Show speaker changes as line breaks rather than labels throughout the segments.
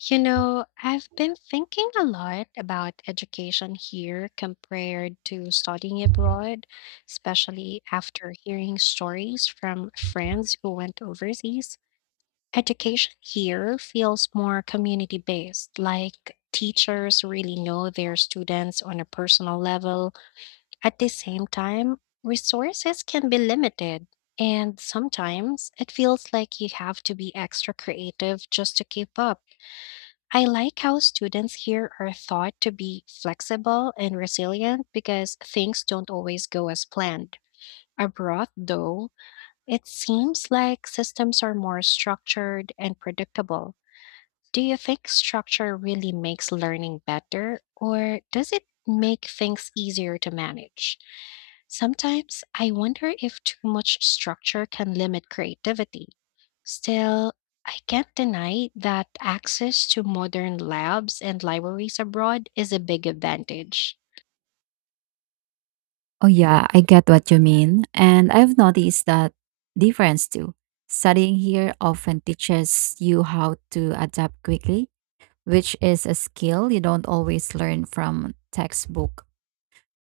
You know, I've been thinking a lot about education here compared to studying abroad, especially after hearing stories from friends who went overseas. Education here feels more community based, like teachers really know their students on a personal level. At the same time, resources can be limited. And sometimes it feels like you have to be extra creative just to keep up. I like how students here are thought to be flexible and resilient because things don't always go as planned. Abroad, though, it seems like systems are more structured and predictable. Do you think structure really makes learning better, or does it make things easier to manage? Sometimes I wonder if too much structure can limit creativity. Still, I can't deny that access to modern labs and libraries abroad is a big advantage.
Oh, yeah, I get what you mean. And I've noticed that difference too. Studying here often teaches you how to adapt quickly, which is a skill you don't always learn from textbook.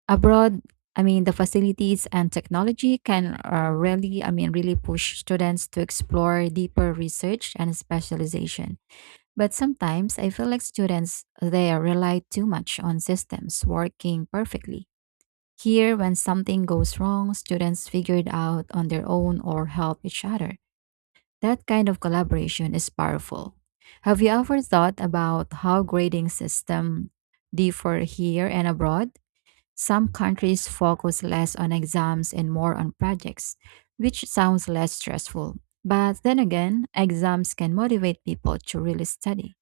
Abroad, I mean, the facilities and technology can really, I mean, really push students to explore deeper research and specialization. But sometimes I feel like students, they rely too much on systems working perfectly here, when something goes wrong, students figure it out on their own or help each other. That kind of collaboration is powerful. Have you ever thought about how grading system differ here and abroad? Some countries focus less on exams and more on projects, which sounds less stressful. But then again, exams can motivate people to really study.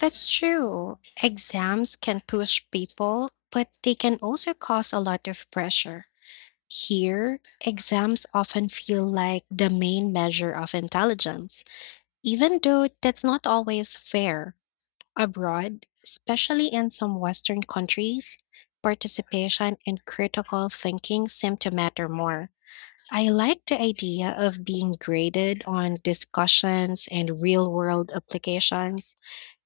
That's true. Exams can push people, but they can also cause a lot of pressure. Here, exams often feel like the main measure of intelligence, even though that's not always fair. Abroad, especially in some Western countries, participation and critical thinking seem to matter more. I like the idea of being graded on discussions and real world applications.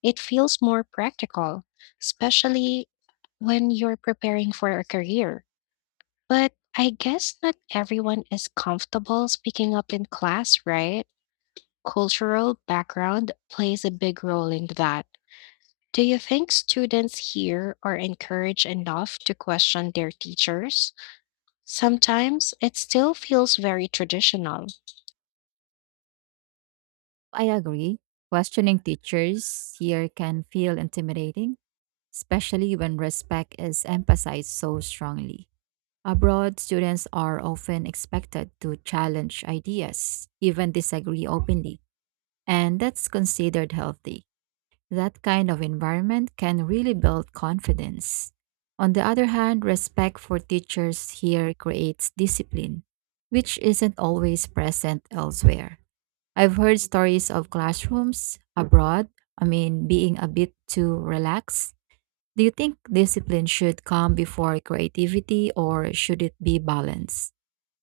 It feels more practical, especially when you're preparing for a career. But I guess not everyone is comfortable speaking up in class, right? Cultural background plays a big role in that. Do you think students here are encouraged enough to question their teachers? Sometimes it still feels very traditional.
I agree. Questioning teachers here can feel intimidating especially when respect is emphasized so strongly. Abroad, students are often expected to challenge ideas, even disagree openly, and that's considered healthy. That kind of environment can really build confidence. On the other hand, respect for teachers here creates discipline, which isn't always present elsewhere. I've heard stories of classrooms abroad, I mean, being a bit too relaxed do you think discipline should come before creativity or should it be balanced?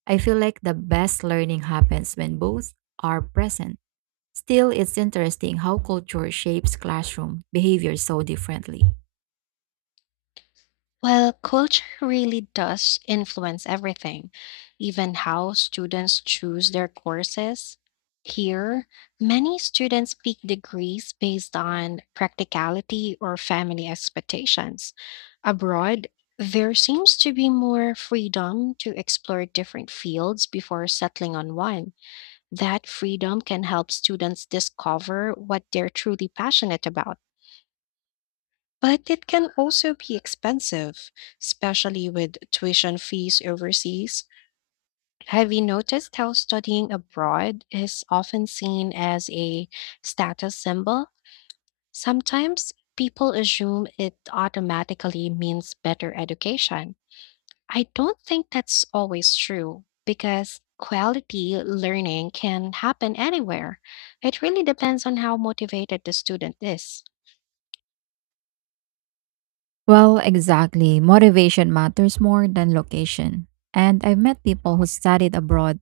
I feel like the best learning happens when both are present. Still, it's interesting how culture shapes classroom behavior so differently.
Well, culture really does influence everything, even how students choose their courses. Here, many students pick degrees based on practicality or family expectations. Abroad, there seems to be more freedom to explore different fields before settling on one. That freedom can help students discover what they're truly passionate about. But it can also be expensive, especially with tuition fees overseas. Have you noticed how studying abroad is often seen as a status symbol? Sometimes people assume it automatically means better education. I don't think that's always true because quality learning can happen anywhere. It really depends on how motivated the student is.
Well, exactly. Motivation matters more than location. And I've met people who studied abroad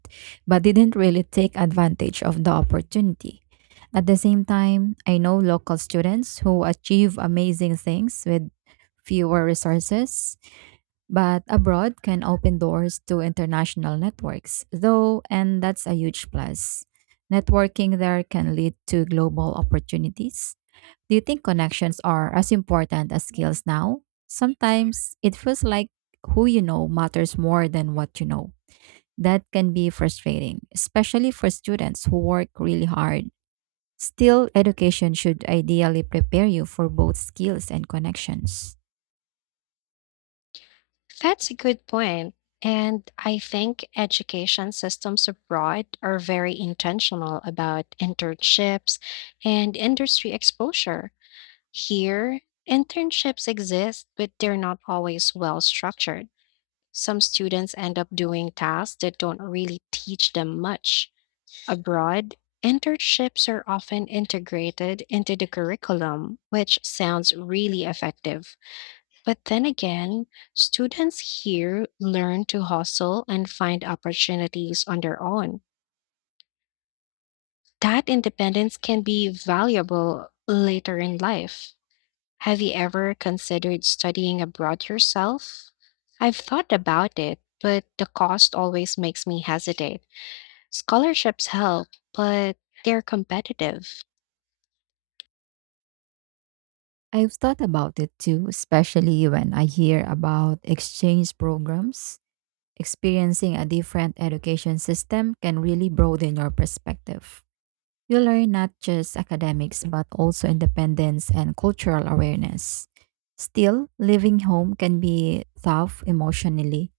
but didn't really take advantage of the opportunity. At the same time, I know local students who achieve amazing things with fewer resources, but abroad can open doors to international networks, though, and that's a huge plus. Networking there can lead to global opportunities do you think connections are as important as skills now? Sometimes it feels like who you know matters more than what you know. That can be frustrating, especially for students who work really hard. Still, education should ideally prepare you for both skills and connections.
That's a good point. And I think education systems abroad are very intentional about internships and industry exposure. Here, internships exist, but they're not always well structured. Some students end up doing tasks that don't really teach them much. Abroad, internships are often integrated into the curriculum, which sounds really effective. But then again, students here learn to hustle and find opportunities on their own. That independence can be valuable later in life. Have you ever considered studying abroad yourself? I've thought about it, but the cost always makes me hesitate. Scholarships help, but they're competitive.
I've thought about it too, especially when I hear about exchange programs. Experiencing a different education system can really broaden your perspective. You learn not just academics, but also independence and cultural awareness. Still, living home can be tough emotionally,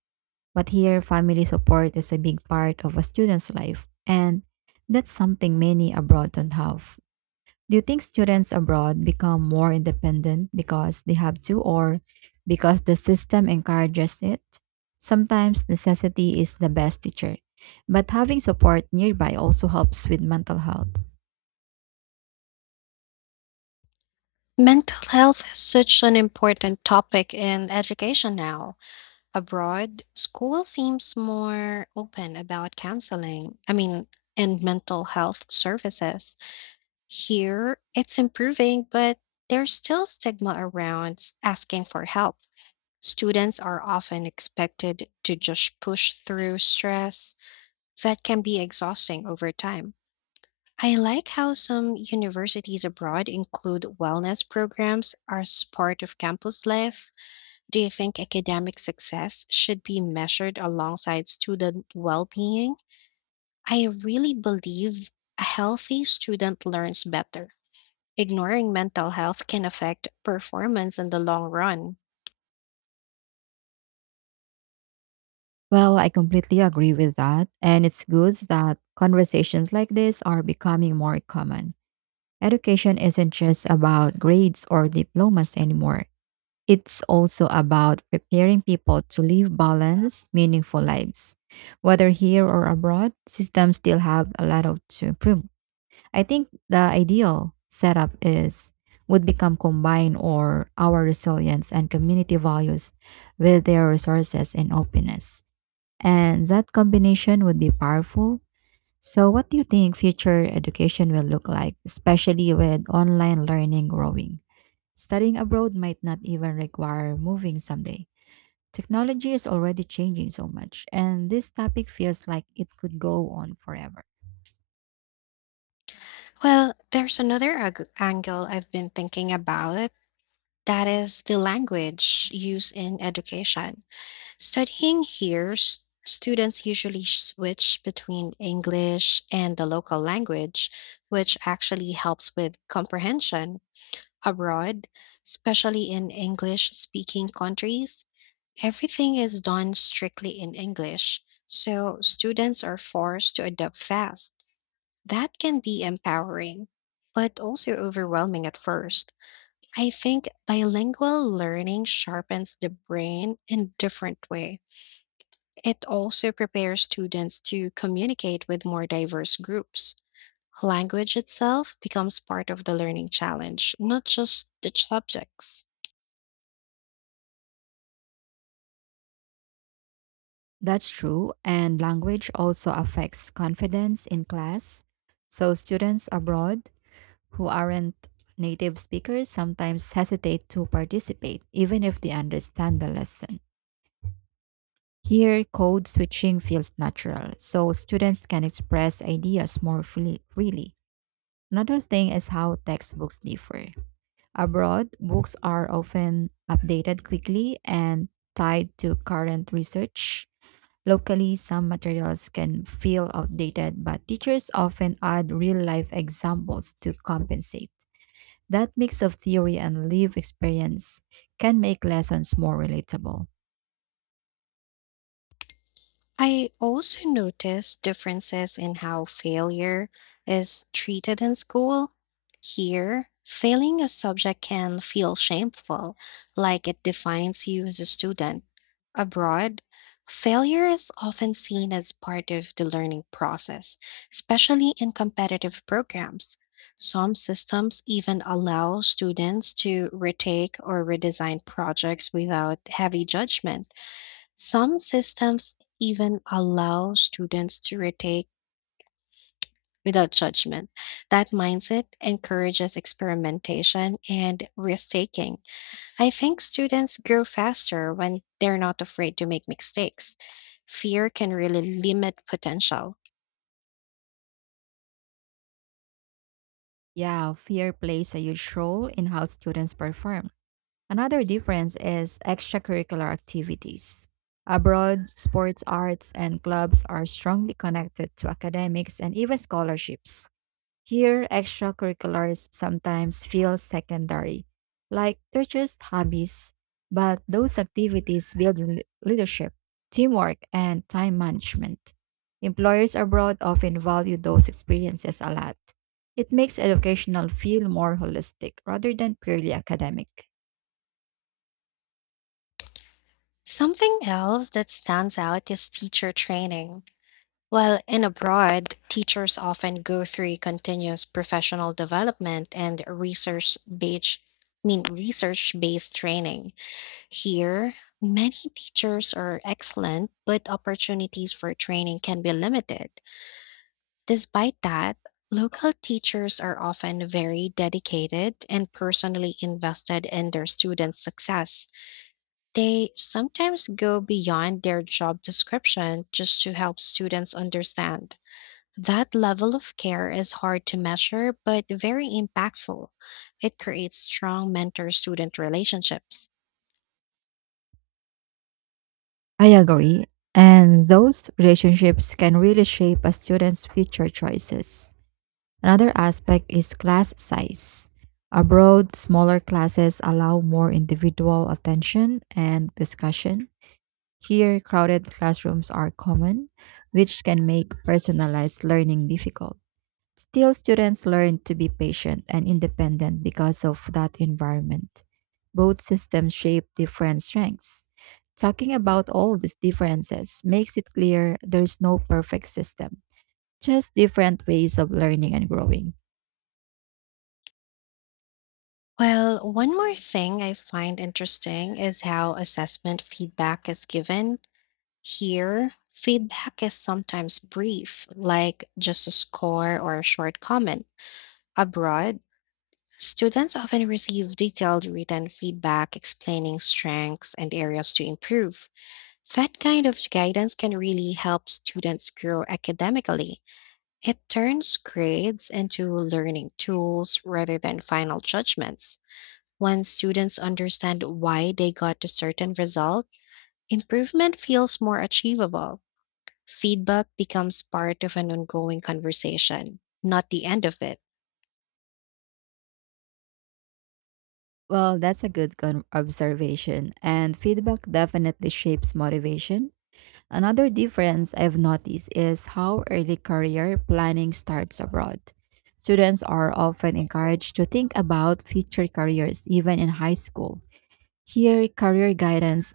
but here, family support is a big part of a student's life, and that's something many abroad don't have. Do you think students abroad become more independent because they have to, or because the system encourages it? Sometimes necessity is the best teacher, but having support nearby also helps with mental health.
Mental health is such an important topic in education now. Abroad, school seems more open about counseling, and mental health services. Here, it's improving, but there's still stigma around asking for help. Students are often expected to just push through stress that can be exhausting over time. I like how some universities abroad include wellness programs as part of campus life. Do you think academic success should be measured alongside student well being? I really believe a healthy student learns better. Ignoring mental health can affect performance in the long run.
Well, I completely agree with that. And it's good that conversations like this are becoming more common. Education isn't just about grades or diplomas anymore, it's also about preparing people to live balanced, meaningful lives. Whether here or abroad, systems still have a lot of to improve. I think the ideal setup is would become combine or our resilience and community values with their resources and openness. And that combination would be powerful. So, what do you think future education will look like, especially with online learning growing? Studying abroad might not even require moving someday. Technology is already changing so much, and this topic feels like it could go on forever.
Well, there's another angle I've been thinking about that is the language used in education. Studying here, students usually switch between English and the local language, which actually helps with comprehension. Abroad, especially in English speaking countries, everything is done strictly in English, so students are forced to adapt fast. That can be empowering, but also overwhelming at first. I think bilingual learning sharpens the brain in a different way. It also prepares students to communicate with more diverse groups. Language itself becomes part of the learning challenge, not just the subjects.
That's true, and language also affects confidence in class. So, students abroad who aren't native speakers sometimes hesitate to participate, even if they understand the lesson. Here, code switching feels natural, so students can express ideas more freely. Another thing is how textbooks differ. Abroad, books are often updated quickly and tied to current research. Locally, some materials can feel outdated, but teachers often add real life examples to compensate. That mix of theory and live experience can make lessons more relatable.
I also noticed differences in how failure is treated in school. Here, failing a subject can feel shameful, like it defines you as a student. Abroad, failure is often seen as part of the learning process, especially in competitive programs. Some systems even allow students to retake or redesign projects without heavy judgment. Some systems even allow students to retake without judgment. That mindset encourages experimentation and risk taking. I think students grow faster when they're not afraid to make mistakes. Fear can really limit potential.
Yeah, fear plays a huge role in how students perform. Another difference is extracurricular activities. Abroad, sports, arts, and clubs are strongly connected to academics and even scholarships. Here, extracurriculars sometimes feel secondary, like they're just hobbies, but those activities build leadership, teamwork, and time management. Employers abroad often value those experiences a lot. It makes educational feel more holistic rather than purely academic.
Something else that stands out is teacher training. While in abroad, teachers often go through a continuous professional development and research based I mean research-based training. Here, many teachers are excellent, but opportunities for training can be limited. Despite that, local teachers are often very dedicated and personally invested in their students' success. They sometimes go beyond their job description just to help students understand that level of care is hard to measure, but very impactful. It creates strong mentor student relationships.
I agree, and those relationships can really shape a student's future choices. Another aspect is class size. Abroad, smaller classes allow more individual attention and discussion. Here, crowded classrooms are common, which can make personalized learning difficult. Still, students learn to be patient and independent because of that environment. Both systems shape different strengths. Talking about all these differences makes it clear there's no perfect system, just different ways of learning and growing.
Well, one more thing I find interesting is how assessment feedback is given. Here, feedback is sometimes brief, like just a score or a short comment. Abroad, students often receive detailed written feedback explaining strengths and areas to improve. That kind of guidance can really help students grow academically. It turns grades into learning tools rather than final judgments. When students understand why they got a certain result, improvement feels more achievable. Feedback becomes part of an ongoing conversation, not the end of it.
Well, that's a good observation, and feedback definitely shapes motivation. Another difference I've noticed is how early career planning starts abroad. Students are often encouraged to think about future careers even in high school. Here, career guidance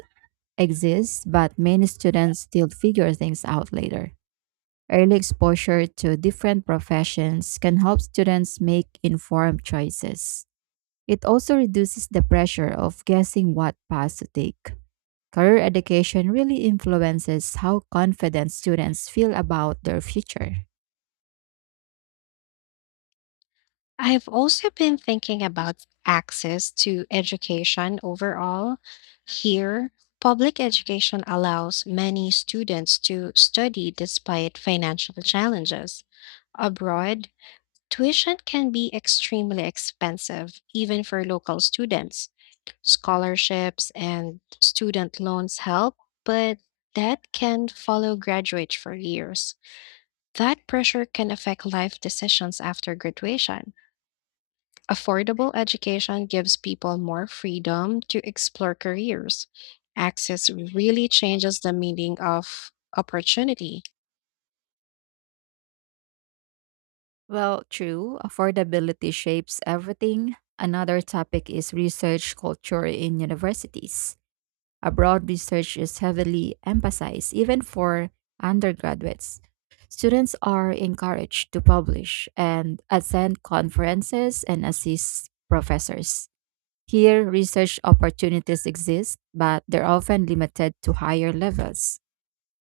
exists, but many students still figure things out later. Early exposure to different professions can help students make informed choices. It also reduces the pressure of guessing what path to take. Career education really influences how confident students feel about their future.
I've also been thinking about access to education overall. Here, public education allows many students to study despite financial challenges. Abroad, tuition can be extremely expensive, even for local students. Scholarships and student loans help, but that can follow graduates for years. That pressure can affect life decisions after graduation. Affordable education gives people more freedom to explore careers. Access really changes the meaning of opportunity.
Well, true, affordability shapes everything. Another topic is research culture in universities. Abroad research is heavily emphasized, even for undergraduates. Students are encouraged to publish and attend conferences and assist professors. Here, research opportunities exist, but they're often limited to higher levels.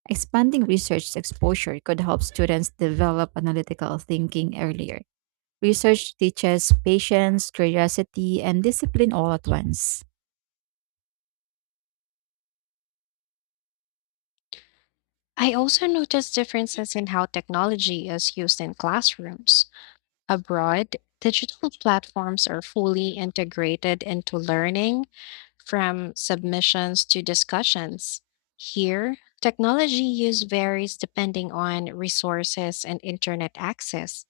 Expanding research exposure could help students develop analytical thinking earlier. Research teaches patience, curiosity, and discipline all at once.
I also noticed differences in how technology is used in classrooms. Abroad, digital platforms are fully integrated into learning, from submissions to discussions. Here, technology use varies depending on resources and internet access.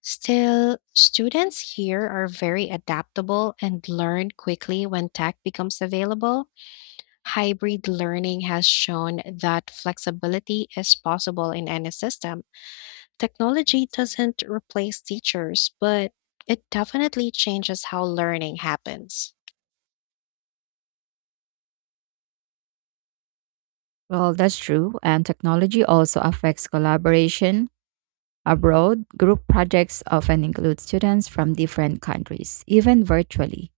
Still, students here are very adaptable and learn quickly when tech becomes available. Hybrid learning has shown that flexibility is possible in any system. Technology doesn't replace teachers, but it definitely changes how learning happens.
Well, that's true, and technology also affects collaboration. Abroad, group projects often include students from different countries, even virtually.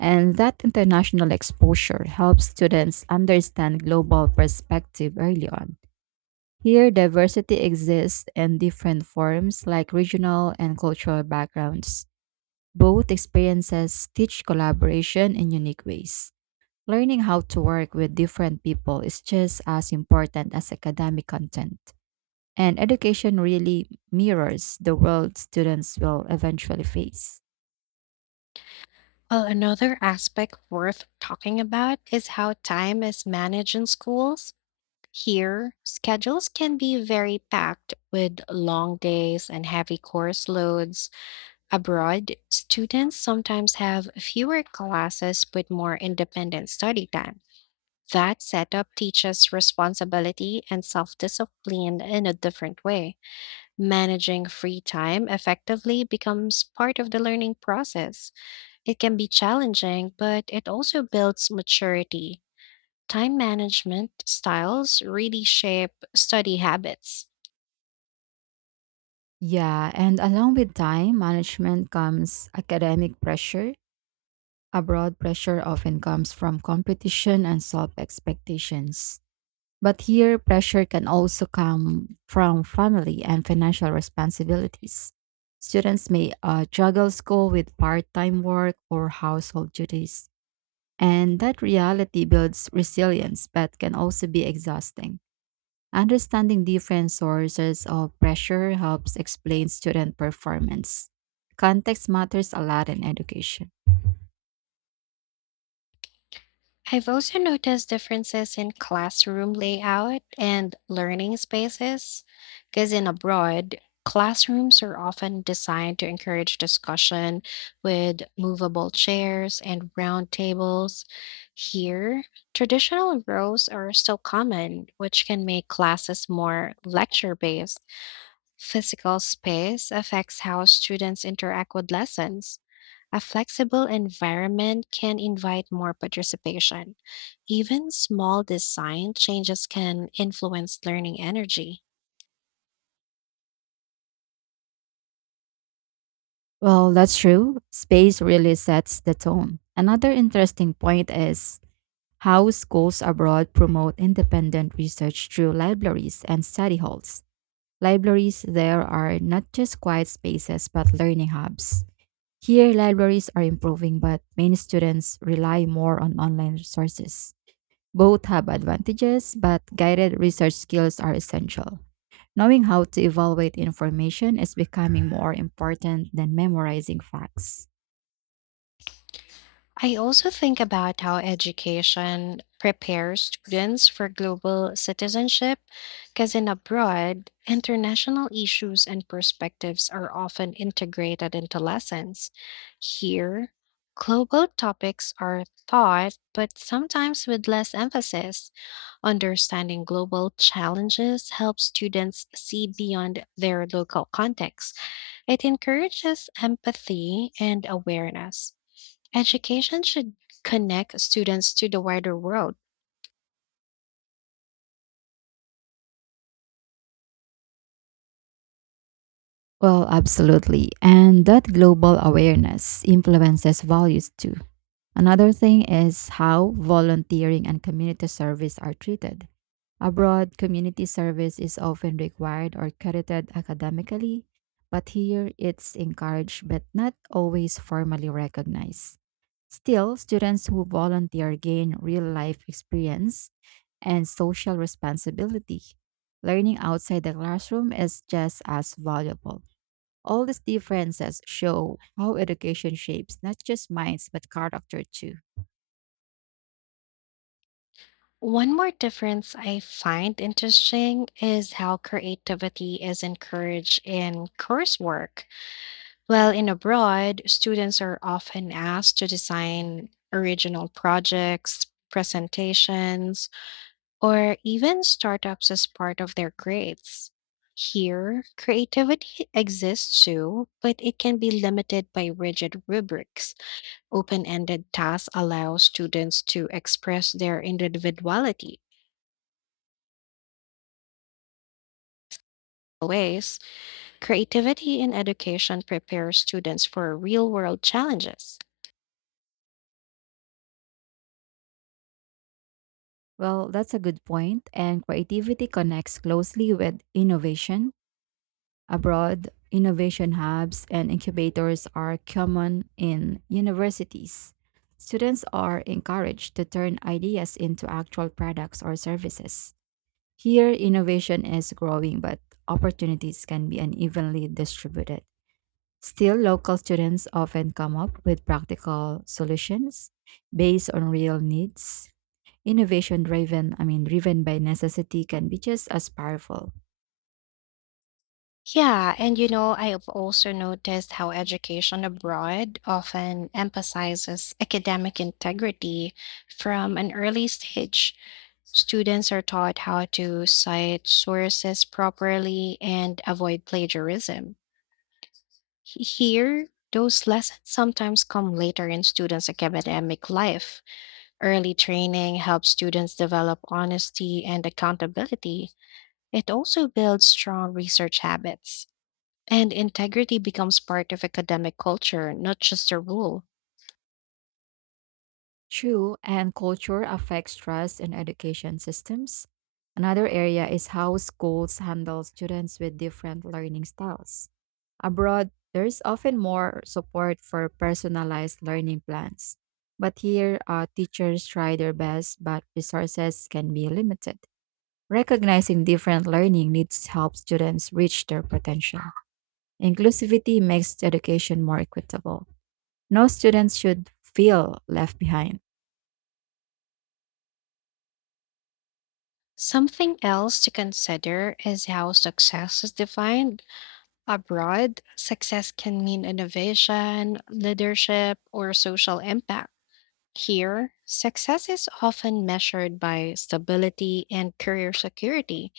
And that international exposure helps students understand global perspective early on. Here, diversity exists in different forms like regional and cultural backgrounds. Both experiences teach collaboration in unique ways. Learning how to work with different people is just as important as academic content. And education really mirrors the world students will eventually face.
Well, another aspect worth talking about is how time is managed in schools. Here, schedules can be very packed with long days and heavy course loads. Abroad, students sometimes have fewer classes but more independent study time. That setup teaches responsibility and self discipline in a different way. Managing free time effectively becomes part of the learning process. It can be challenging, but it also builds maturity. Time management styles really shape study habits.
Yeah, and along with time management comes academic pressure. Abroad pressure often comes from competition and self expectations. But here, pressure can also come from family and financial responsibilities. Students may juggle school with part time work or household duties, and that reality builds resilience but can also be exhausting. Understanding different sources of pressure helps explain student performance. Context matters a lot in education.
I've also noticed differences in classroom layout and learning spaces, because in abroad, classrooms are often designed to encourage discussion with movable chairs and round tables. Here, traditional rows are still common, which can make classes more lecture based. Physical space affects how students interact with lessons. A flexible environment can invite more participation. Even small design changes can influence learning energy.
Well, that's true. Space really sets the tone. Another interesting point is how schools abroad promote independent research through libraries and study halls. Libraries there are not just quiet spaces but learning hubs. Here, libraries are improving, but many students rely more on online resources. Both have advantages, but guided research skills are essential. Knowing how to evaluate information is becoming more important than memorizing facts.
I also think about how education prepares students for global citizenship, because in abroad, international issues and perspectives are often integrated into lessons. Here, global topics are taught, but sometimes with less emphasis. Understanding global challenges helps students see beyond their local context. It encourages empathy and awareness. Education should connect students to the wider world.
Well, absolutely. And that global awareness influences values too. Another thing is how volunteering and community service are treated. Abroad, community service is often required or credited academically, but here it's encouraged but not always formally recognized. Still, students who volunteer gain real life experience and social responsibility. Learning outside the classroom is just as valuable. All these differences show how education shapes not just minds but character too.
One more difference I find interesting is how creativity is encouraged in coursework. While in abroad, students are often asked to design original projects, presentations, or even startups as part of their grades. Here, creativity exists too, but it can be limited by rigid rubrics. Open ended tasks allow students to express their individuality. Ways creativity in education prepares students for real world challenges.
Well, that's a good point, and creativity connects closely with innovation. Abroad, innovation hubs and incubators are common in universities. Students are encouraged to turn ideas into actual products or services. Here, innovation is growing, but opportunities can be unevenly distributed. Still, local students often come up with practical solutions based on real needs. Innovation driven, I mean, driven by necessity, can be just as powerful.
Yeah, and you know, I have also noticed how education abroad often emphasizes academic integrity from an early stage. Students are taught how to cite sources properly and avoid plagiarism. Here, those lessons sometimes come later in students' academic life. Early training helps students develop honesty and accountability. It also builds strong research habits, and integrity becomes part of academic culture, not just a rule.
True, and culture affects trust in education systems. Another area is how schools handle students with different learning styles. Abroad, there is often more support for personalized learning plans. But here, teachers try their best, but resources can be limited. Recognizing different learning needs helps students reach their potential. Inclusivity makes education more equitable. No students should feel left behind.
Something else to consider is how success is defined. Abroad, success can mean innovation, leadership, or social impact. Here, success is often measured by stability and career security.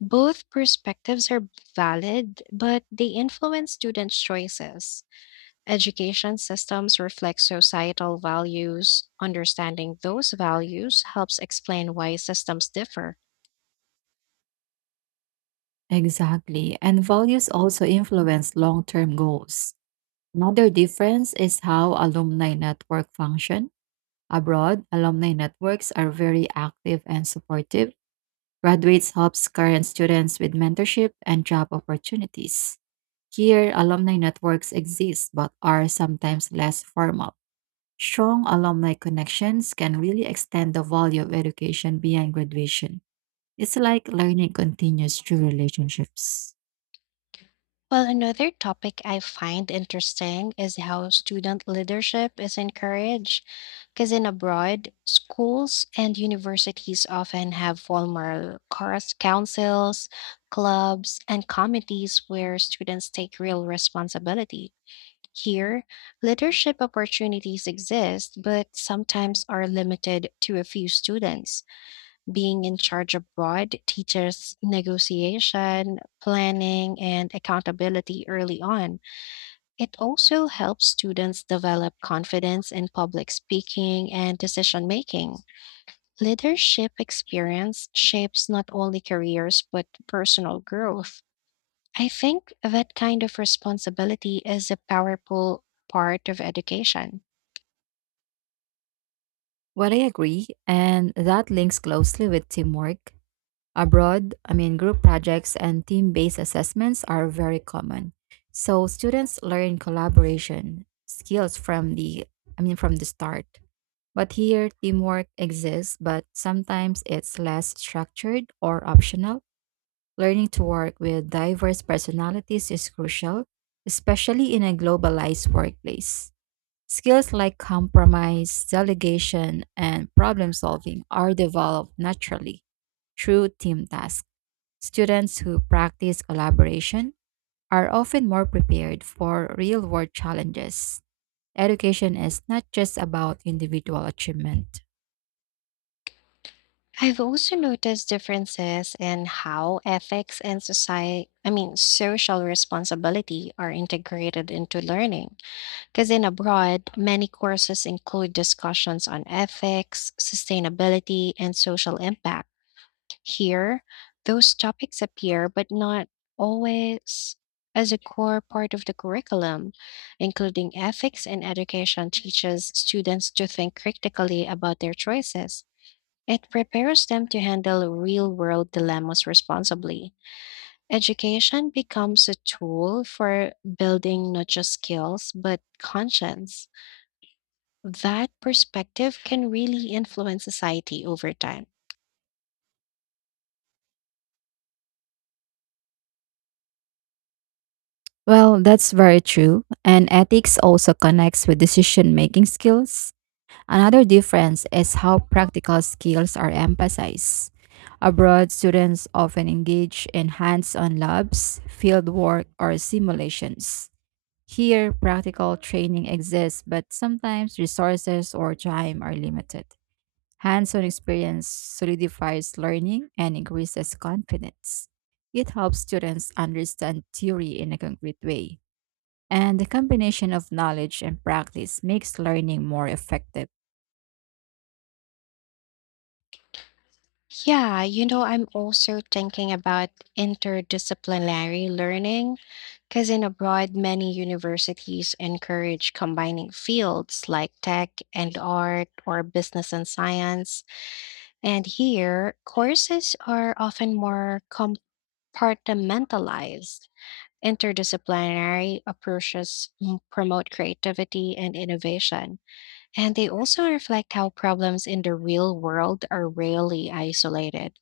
Both perspectives are valid, but they influence students' choices. Education systems reflect societal values. Understanding those values helps explain why systems differ.
Exactly. And values also influence long term goals. Another difference is how alumni network function. Abroad, alumni networks are very active and supportive. Graduates helps current students with mentorship and job opportunities. Here, alumni networks exist but are sometimes less formal. Strong alumni connections can really extend the value of education beyond graduation. It's like learning continues through relationships.
Well, another topic I find interesting is how student leadership is encouraged. Because in abroad, schools and universities often have formal course councils, clubs, and committees where students take real responsibility. Here, leadership opportunities exist, but sometimes are limited to a few students being in charge abroad teaches negotiation, planning, and accountability early on. It also helps students develop confidence in public speaking and decision making. Leadership experience shapes not only careers but personal growth. I think that kind of responsibility is a powerful part of education.
Well, I agree, and that links closely with teamwork. Abroad, I mean, group projects and team based assessments are very common. So students learn collaboration skills from the I mean from the start. But here teamwork exists, but sometimes it's less structured or optional. Learning to work with diverse personalities is crucial, especially in a globalized workplace. Skills like compromise, delegation, and problem solving are developed naturally through team tasks. Students who practice collaboration are often more prepared for real world challenges. Education is not just about individual achievement.
I've also noticed differences in how ethics and social responsibility are integrated into learning. Because in abroad, many courses include discussions on ethics, sustainability, and social impact. Here, those topics appear, but not always as a core part of the curriculum. Including ethics in education teaches students to think critically about their choices. It prepares them to handle real world dilemmas responsibly. Education becomes a tool for building not just skills, but conscience. That perspective can really influence society over time.
Well, that's very true. And ethics also connects with decision making skills. Another difference is how practical skills are emphasized. Abroad, students often engage in hands on labs, field work, or simulations. Here, practical training exists, but sometimes resources or time are limited. Hands on experience solidifies learning and increases confidence. It helps students understand theory in a concrete way. And the combination of knowledge and practice makes learning more effective.
Yeah, you know, I'm also thinking about interdisciplinary learning because in abroad, many universities encourage combining fields like tech and art or business and science. And here, courses are often more compartmentalized. Interdisciplinary approaches promote creativity and innovation, and they also reflect how problems in the real world are rarely isolated.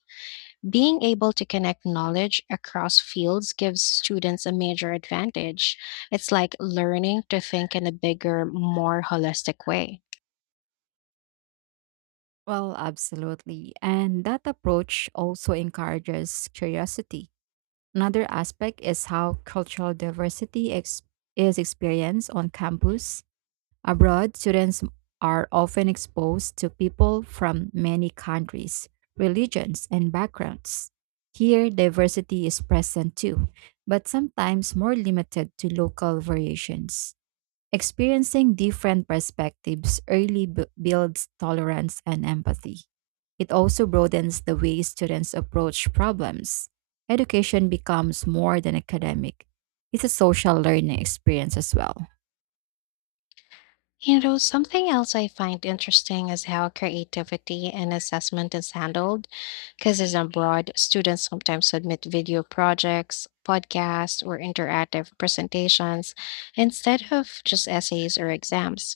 Being able to connect knowledge across fields gives students a major advantage. It's like learning to think in a bigger, more holistic way.
Well, absolutely. And that approach also encourages curiosity. Another aspect is how cultural diversity is experienced on campus. Abroad, students are often exposed to people from many countries, religions, and backgrounds. Here, diversity is present too, but sometimes more limited to local variations. Experiencing different perspectives early builds tolerance and empathy. It also broadens the way students approach problems. Education becomes more than academic, it's a social learning experience as well.
You know, something else I find interesting is how creativity and assessment is handled. Because as abroad, students sometimes submit video projects, podcasts, or interactive presentations instead of just essays or exams.